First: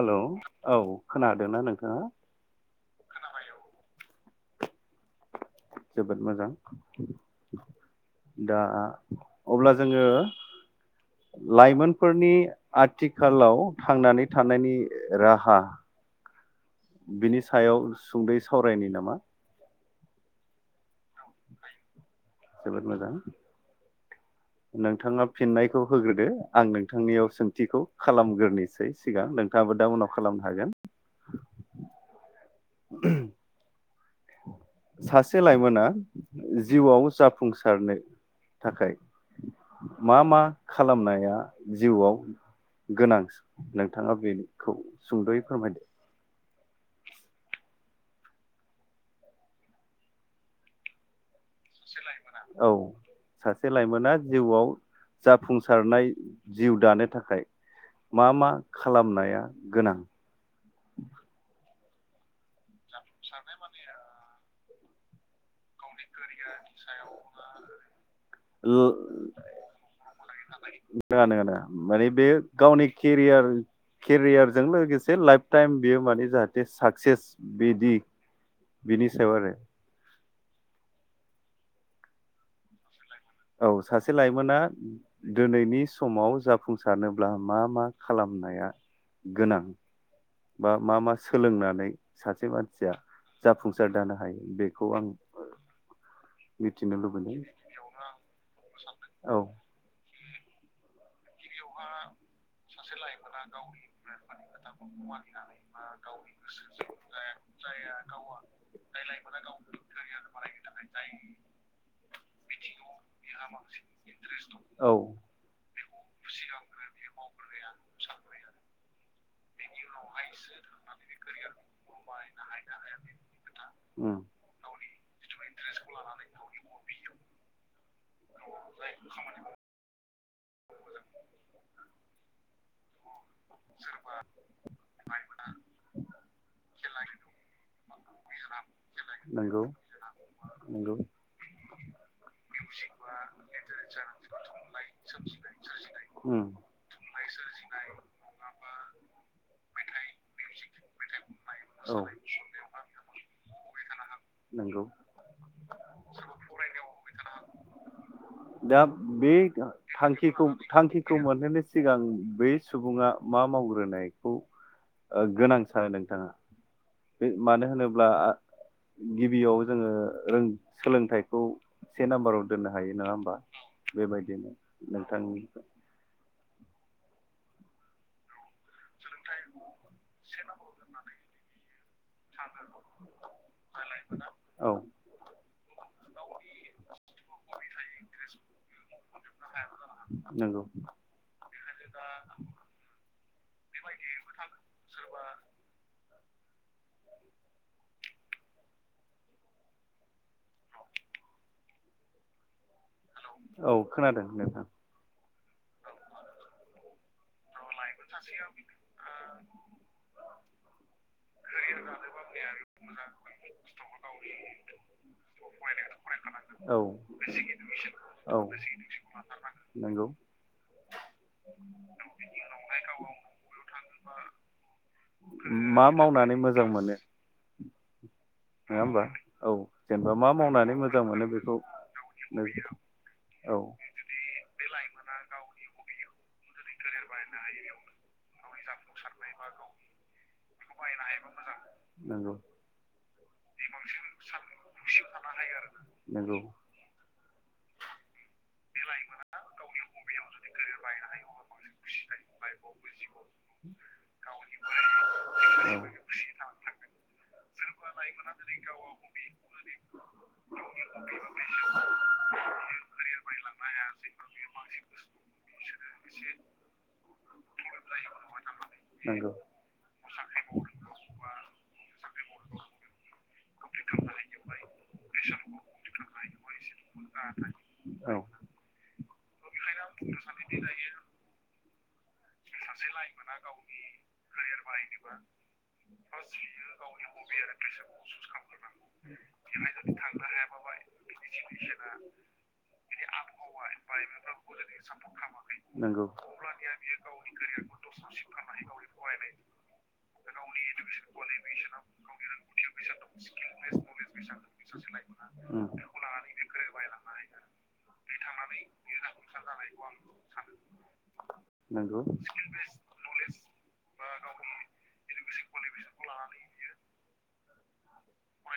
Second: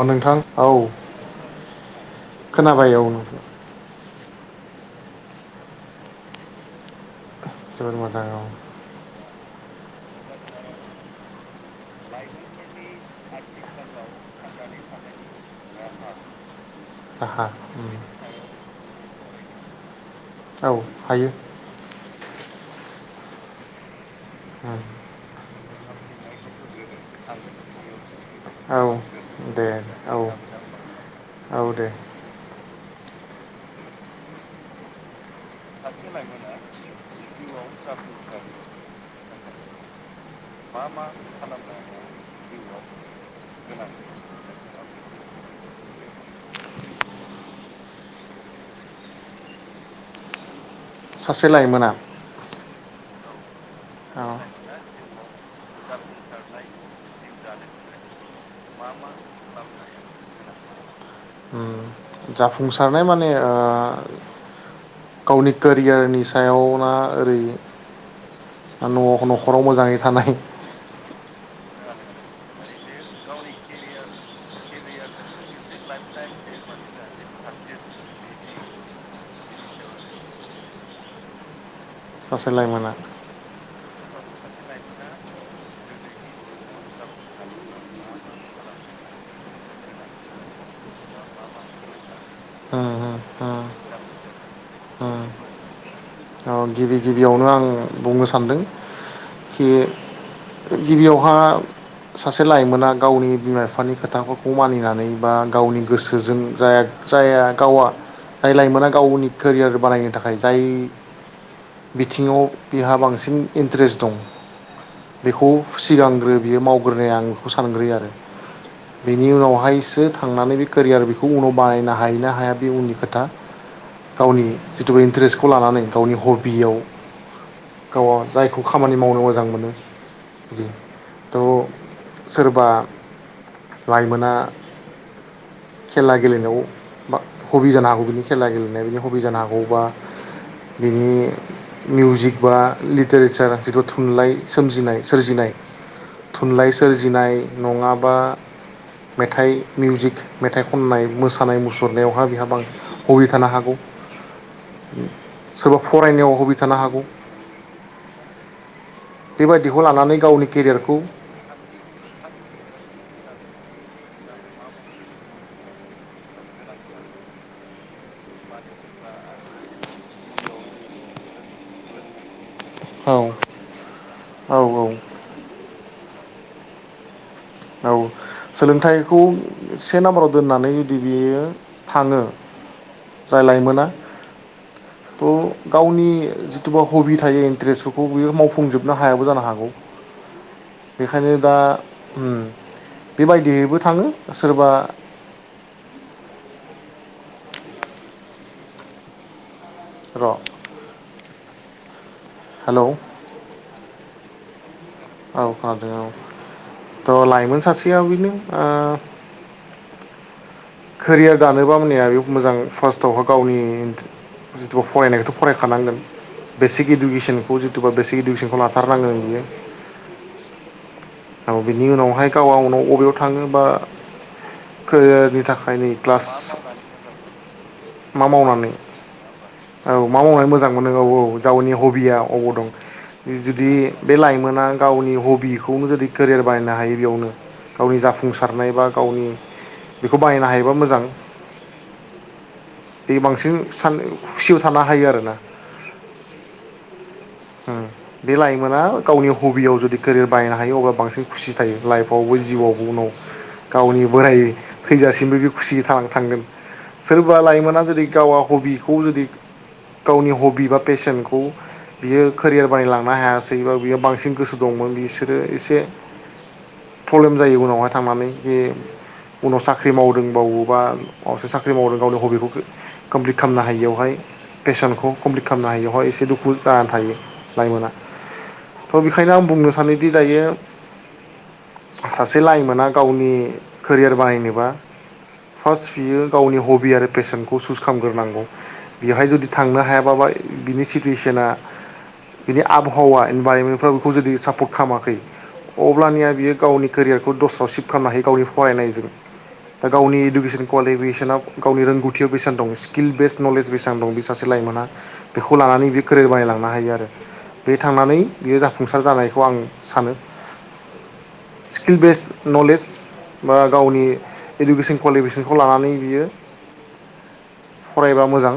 अ नोंथां औ खोनादोंना नोंथाङा? खोनाबाय औ नोंथां जोबोद मोजां। जोबोद मोजां औ दा अब्ला जोङो लाइमोन फोरनि आथिखालाव थांनानै थानायनि र [inaudible] हा बिनि राहा सायाव उम सुंद'यै सावरायनि नामा? औ हायो जोबोद मोजां उम नोंथाङा फिननाय खौ होग्रदो आं नों नोंथांनियाव सोंथिखौ औ खालामग्रोनोसै सिगां दे नोंथाङाबो दा उनाव औ खालामनो हागोन। [inaudible] औ दे सास से लाइमोना जिउआव जाफुंसारनो थाखाय मा मा खालामनाया जिउआव गोनां नोंथाङा बेखौ सुंद'यै फोरमायदो। सासे लाइमोना औ सास से लाइमोना औ जिउआव जाब फुंसारनाय जिउ दानो थाखाय मा मा खालामनाया गोनां? उम जाफुंसारनाय माने आ गावनि कोरियारनि सायाव ना ओरैनो न'-न'खराव मोजाङै थानाय नोङा नोङा नोङा माने बेयो गावनि केरियार केरियारजों लोगोसे लाइफ टाइम बेयो माने जाहाथे साक्सेस बिदि बिनि सायाव आरो ससे लायमोना औ सासे लाइमोना दोनैनि समाव जाफुंसारनोब्ला मा मा खालामनाया गोनां? बा मा मा सोलोंनानै सासे उम मानसिया उम उम जाफुंसार दानो हायो बे खौ आं ओ मिथिनो गिबि लुबैदों गिबियावनो आं बुंनो सानदों औ खि गिबियाव हा सासे लाइमोना गावनि बिमा बिफानि खोथाफोरखौ मानिनानै बा गावनि गोसोजों जाया जाया गावा जाय लाइमोना गावनि कोरियार बानायनो थाखाय जाय बिथिङाव बिहा बांसिन इन्ट्रेस्ट दं औ बिखौ सिगांग्रो बियो मावग्रोनाया आं बेखौ सानग्रोयो आरो। बिनि उनावहायसो थांनानै बै कोरियार बेखौ उनाव बाना हायोना हाया बे उननि खोथा उम गावनि दु इन्टारेस्टखौ लानानै गावनि हबियाव गावहा जायखौ खामानि मावनो मोजां मोनो थ' सोरबा लाइमोना खेला गेलेनायाव बा हबि जानो हागौ बिनि खेला गेलेनायाव बिनि हबि जानो हागौ नंगौ बा नंगौ बिनि मिउजिक बा लिटारेसार जिथु थुनलाइ सोमजिनाय सोरजिनाय उम थुनलाइ सोरजिनाय नङाबा मेथाइ मिउजिक मेथाइ खननाय मोसानाय औ मुसुरनायावहा बिहा बां हबि थानो हागौ। नंगौ सोरबा फरायनायाव हबि थानो हागौ। दा बे बेबायदिखौ लानानै गावनि थांखिखौ के थांखिखौ मोनहोनो सिगां बै सुबुङा मा मावग्रोनायखौ ओ गोनां सानो नोंथाङा बे मानो होनोब्ला गिबियाव जोङो सोलोंथाइखौ से नाम्बाराव दोननो हायो नङा औ होमबा बेबायदिनो औ औ नोंथांनि औ सोलोंथाइखौ से नाम्बाराव दोननानै जुदि बियो थाङो जाय लाइमोना औ थ' गावनि जिथुबा हबि थायो इन्ट्रेस्टफोरखौ बियो मावफुंजोब नो हायाबो जानो हागौ नंगौ बेखायनो दा ओ बेबायदियैबो थाङो सोरबा र' हेलौ औ खोनादों नोंथां औ खोनादों औ थ' लाइमोन सासे सासेयाव बेनो आ केरियार दानोबा ओमानिया बे मोजां फार्स्टआवहा गावनि जिथु फरायनायखौथ' फरायखानांगोन औ बेसिक इडुकेसनखौ जिथुबा बेसिक औ इडुकेसनखौ लाथारनांगोन बियो नंगौ औ बिनि उनावहाय गाव गावनो वबेयाव थाङो बा केरियारनि थाखाय मा नै क्लास मावनानै मोजां मोनो मा मावनानै औ मा मावनानै मोजां मोनो औ औ गावनि हबिया अबाव दं औ जुदि बे लाइमोना गावनि हबिखौनो जुदि केरियार बानायनो हायो बेयावनो गावनि जाफुंसारनाय बा गावनि बेखौ बानायनो हायोबा मोजां नंगौ बे बांसिन सान खुसियाव थानो हायो आरोना नंगौ उम बे लाइमोना गावनि हबियाव जुदि केरियार बाहायनो हायो अब्ला बांसिन खुसि थायो लाइफआवबो जिउआवबो उनाव गावनि बोराय थैजासिमबो बे औ खुसि थान थांगोन सोरबा लाइमोना जुदि गावा हबिखौ जुदि गावनि हबि बा पेसनखौ करियार बानायलांनो हाया गासैबा बियो बांसिन गोसो दंमोन बिसोरो एसे प्रब्लेम जायो उनावहाय थांनानै जे नंगौ उनाव साख्रि मावदोंबावोबा मसो साख्रि मावदों गावनि हबिखौ कमप्लिट खालामनो हायियावहाय पेसनखौ कमप्लिट खालामनो हायियावहाय एसे दुखु जानानै थायो लाइमोना औ थ' बेखायनो आं बुंनो सानोदि दायो सासे लाइमोना गावनि केरियार बानायनोबा फार्स्ट बियो गावनि हबि आरो पेसनखौ सुस खालामग्रोनांगौ बेवहाय जुदि थांनो हायाबाबा बिनि सिटुवेसना बिनि आबहावा इनभाररनमेन्टफ्राव बेखौ जुदि सापर्ट खालामाखै नंगौ अब्लानिया बियो गावनि बेखौ दस्राव सिफ्ट खालामनो हायो गावनि फरायनायजों दा गावनि इडुकेसन कुवालिफिकेसना गावनि रोंगौथिया बेसेबां दं स्किल बेस नलेज बेसेबां दं बे सासे लाइमोना बेखौ उम लानानै बे केरियार बानायलाङ नो हायो आरो बे थांनानै बेयो जाफुंसार जानायखौ आं सानो स्किल नंगौ बेस नलेज बा गावनि इडुकेसन कुवालिफिकेसनखौ लानानै बियो फरायबा मोजां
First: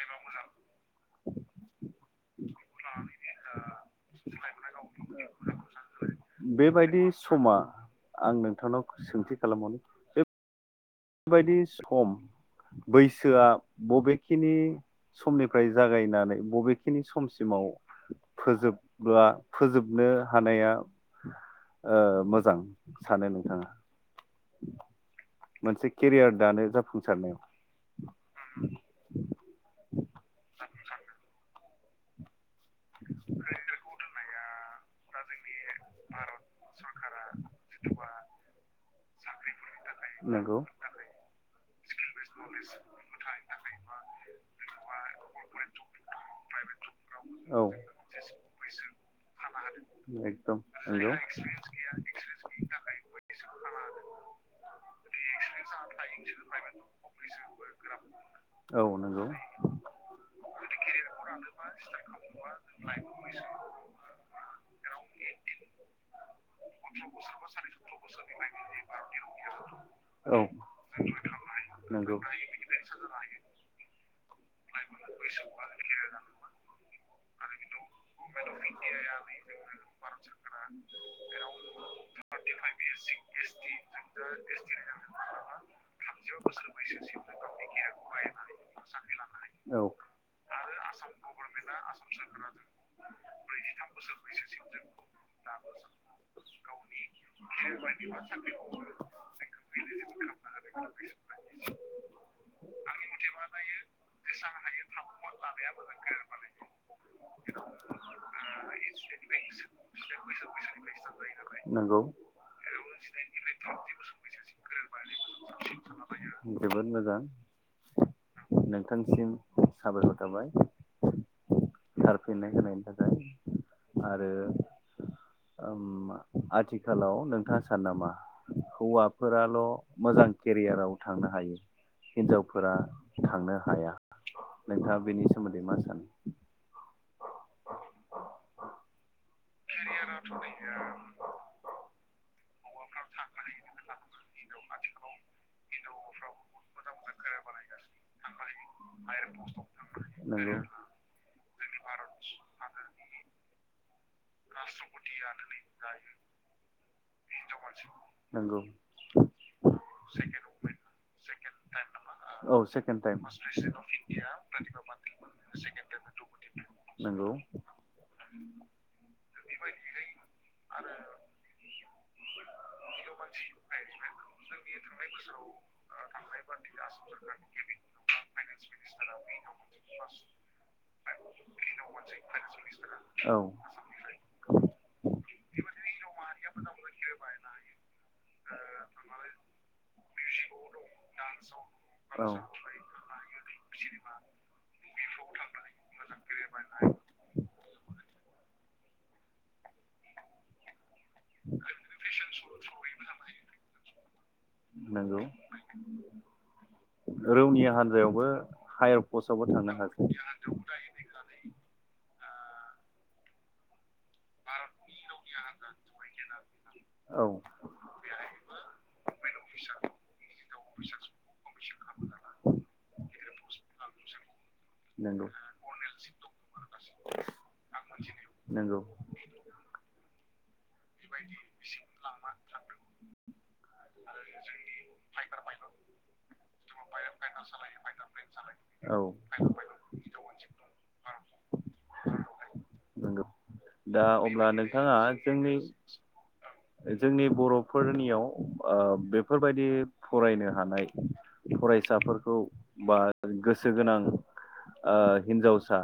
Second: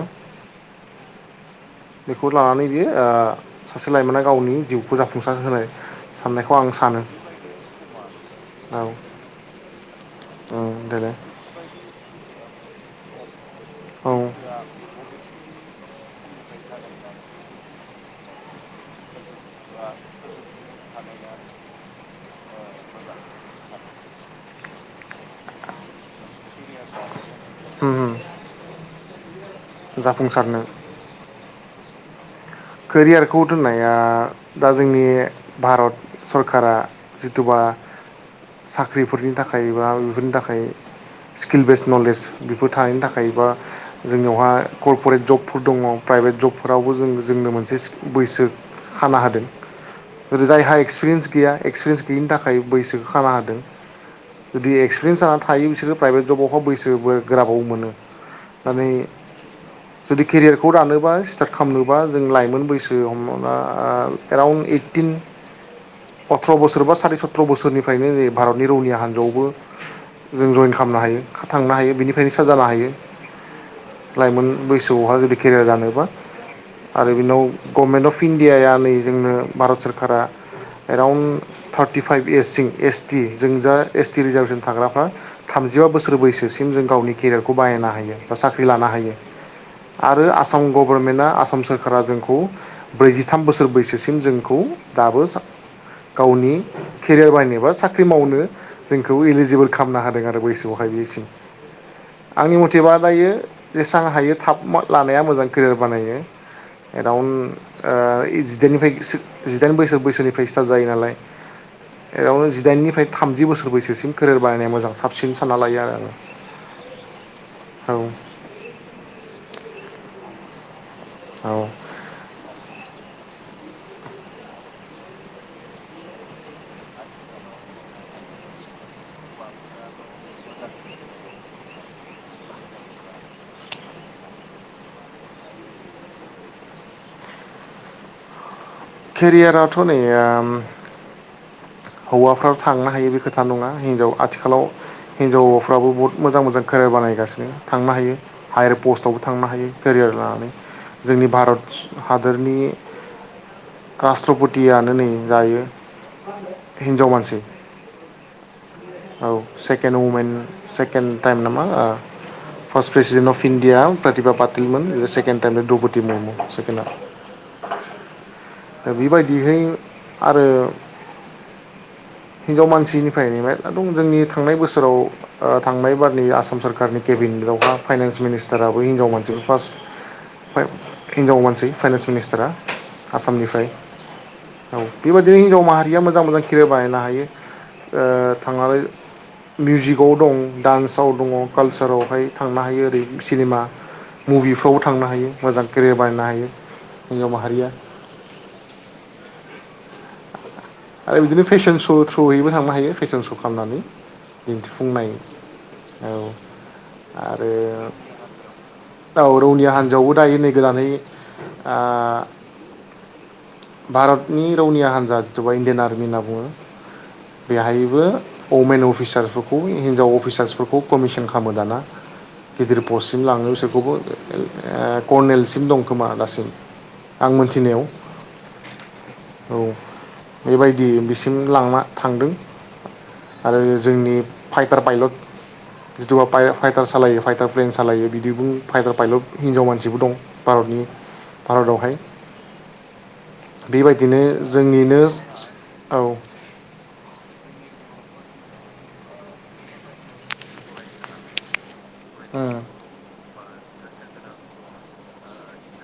बेखौ लानानै बियो सासे लाइमोना गावनि जिउखौ जाफुंसार होनाय साननायखौ आं सानो। बेबायदि समा आं नोंथांनाव औ सोंथि खालामबावनि बे ओं देलाय बेबायदि सम बैसोआ औ बबेखिनि उम समनि फ्राय जागायनानै बबेखिनि समसिमाव फोजोबब्ला फोजोबनो हानाया ओ मोजां सानो नोंथाङा? [inaudible] मोनसे केरियार दानो उम जाफुंसारनायाव जाफुंसारनो केरियारखौ दोननाया दा जोंनि भारत सरकारा जिथुबा साख्रिफोरनि थाखाय बा बेफोरनि नंगौ थाखाय स्किल बेसज नलेज बेफोर थानायनि थाखाय बा जोंनियावहा करप'रेट जबफोर दङ प्राइभेट जबफोरावबो जों औ मोनसे बैसो खाना होदों, एकदम जायहा नंगौ एख्सपिरियेनस गैया एख्सपिरियेनस गैयैनि थाखाय बैसोखौ खानानै होदों जुदि जायहा एख्सपिरियेनस थायो बिसोर बैसो गोराबाबो प्राइभेटयावबाबो मोनो औ माने नंगौ जुदि केरियारखौ दानोबा बा स्टिआर खालामनो बा जों लाइमोन बैसो हमना एराउन्ड ओइटिन अथ्र बोसोर बा सारि सथ्र बोसोरनिफ्रायनो जे भारतनि रौनिया हानजायावबो औ जों जयेन खालामनो हायो थांनो हायो नंगौ बिनिफ्रायनोसो साहा लाहोयो लाइमोन बैसोआवहा जुदि केरियार दानोबा आरो बिनाव गभनमेन्ट अफ इण्डियााया नै जोंनो भारत सोररकारा एराउन्ड थार्टिफाइभ एस सिम एस टि जों जा एस टि रिजारभेसन थाग्राफ्रा थामजिबा बोसोर बैसोसिम जों गावनि केरियारखौ बाहायनो हायो बा साख्रि लानो हायो। औ आरो आसाम गभर्नमेन्टआ आसाम आसाम सोरखारा जोंखौ ब्रैजिथाम बोसोर बैसो सिम जोंखौ दाबो गावनि केरयार बानायनाव साख्रि मावनो जोंखौ इलिजिबोल खालामनो होदों आरो बैसोयावहाय बेसिम आंनि मथेबा दायो जेसां हायो थाब लानाया मोजां केरियार बानायो एराउन्ड ओ जिदाइननिफ्राय जिदाइन बोसोर बैसोनिफ्राय स्टार्ट जायो नालाय नंगौ एरावनट जिदाइननिफ्राय थामजि बोसोर बैसोसिम केरियार बानायनाया मोजां साबसिन सानना लायो आरो आङो जोबोद मोजां औ नोंथांसिम साबायखर थाबाय औ थार फिननाय होनायनि थाखाय आरो उम आथिखालाव नोंथाङा सानो नामा हौवाफोराल' मोजां केरियाराव थांनो हायो हिनजावफोरा थांनो हाया नोंथाङा बेनि सोमोनदै मा सानो केरियाराथ' नै ओम हौवाफ्राल' थांनो हायो बे खोथा नङा हिनजाव आथिखालाव हिजावफ्राबो बुहुत मोजां मोजां केरियार बानायगासिनो थांनो हायो हायार पस्टआवबो थांनो हायो केरियार लानानै नंगौ जोंनि भारत हादरनि राष्ट्रपतियानो नै दायो हिनजाव मानसि नंगौ औ सेकेणड वमेन सेकेड टाइम नामा औ first second president of India Pratibha पातलमोन time second time Droupadi Murmu नंगौ सेकेणडआ बेबायदिहै आरो हिनजाव मानसि निफ्रायनो मेरला दं जोंनि थांनाय बोसोराव ओ थांनाय बारनि आसाम सोरखारनि केबिनेयावहा फाइनान्स मिनिस्टाराबो हिनजाव मानसि फार्स्ट हिनजाव मानसि फाइनन्स मिनिस्टारा औ आसामनिफ्राय औ बेबायददिनो हिनजाव माहारिया मोजां मोजां खेरियार [unintelligible] बानायनो हायो ओ थांनानै मिउजिकआव दं डान्सआव दङ कालसारावहाय औ थांनो हायो ओरै सिनेमा मुभिफ्रावबो थांनो हायो मोजां केरियार बानायनो हायो हिनजाव माहारिया आरो बिदिनो फेशन श' थ्रुयैबो थांनो हायो फेशन श' खालामनानै दिन्थिफुंनाय नंगौ औ आरो रौनिया हान्जायावबो हायार औ पस्टआवबो रौनिया थांनो हागौ हान्जायावबो दायो नै गोदानै आ भारतनि रौनिया हान्जा जिथुुबा इण्डियान आरमि होनना बुङो औ बेहायबो अमेन अफिसारफोरखौ हिनजाव अफिसार्सफोरखौ कमिसन खालामो दाना गिदिर पस्टसिम लाङो बिसोरखौबो [unintelligible] ओ नंगौ कर्नेलसिम दं खोमा दासिम आं मोनथिनायाव नोंगौ औ बेबायदि बिसिम लांना थांदों आरो जोंनि फाइटार पाइलट जिथुुबा फाइटार सालायो फाइटार प्लेन सालायो बिदि बुं फाइटार औ पाइलट हिनजाव मानसिबो दं भारतनि भारतआवहाय नंगौ दा बेबायदिनो अब्ला नोंथाङा जोंनिनो जोंनि औ जोंनि बर'फोरनियाव ओ बेफोरबायदि फरायनो हानाय फरायस साफोरखौ बा गोसो गोनां ओ हिन्जावसा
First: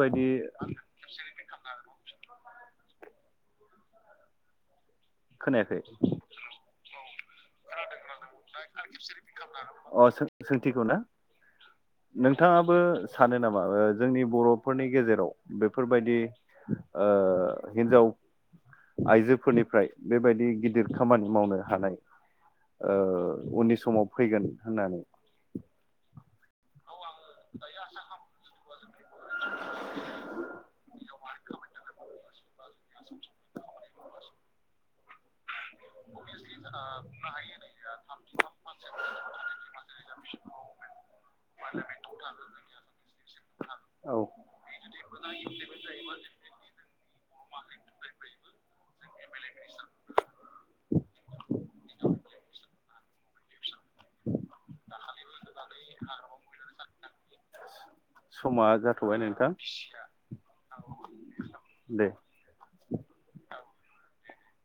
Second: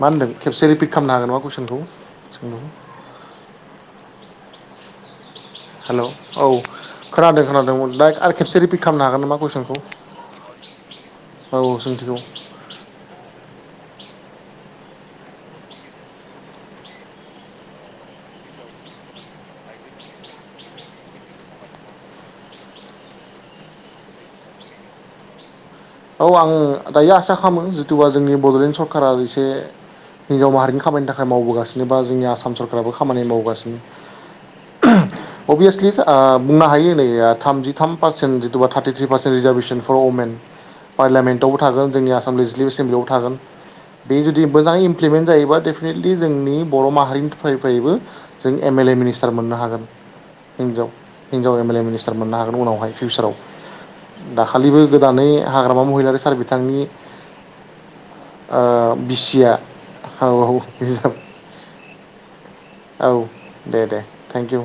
मा होनदों खेबसे रिपिट खामनो हागोन बा कुइसनखौ? बुदों खोनायाखै हेल' औ खोनादों खोनादों दा आरो खेबसे रिपिट खालामनो हागोन नामा कुइसनखौ अ सोंथिखौ ना औ सोंथिखौ? नोंथाङाबो सानो नामा जोंनि बर'फोरनि गेजेराव बेफोरबायदि ओ हिन्जाव आइजोफोरनिफ्राय बेबायदि गिदिर खामानि मावनो हानाय ओ उननि समाव फैगोन होननानै औ आङो दायो आसा खालामो जिथुबा जोंनि बड'लेण्ड स कारा एसे हिनजाव माहारिनि खामानि था खाय मावबोगासिनोबा जोंनि आसाम सर खाराबो खामानि मावगासिनो। अबियसलि था दा बुंनो हायो नै थामजि थाम पारसेन्ट जिथुबा थार्टिथ्रि पारसेन्ट रिजार्भेसन फर अमेन पार्लियामेन्टआवबो थागोन जोंनि आसाम लेजिस्लिभ एसेमब्लियाव थागोन बे औ जुदि मोजाङै इमप्लिमेन्ट जायोबा डेफिनेटलि जोंनि बर' माहारिनिफ्राय फैबो जों एम एल ए मिनिस्टार मोननो हागोन हिनजाव हिनजाव एम एल ए मिनिस्टार मोननो हागोन उनावहाय फिउचाराव दाखालिबो गोदानै हाग्रामा महिलारि सार बिथांनि ओ समा जाथ'बाय बिसिया नोंथां औ औ दे औ दे दे थेंक इउ।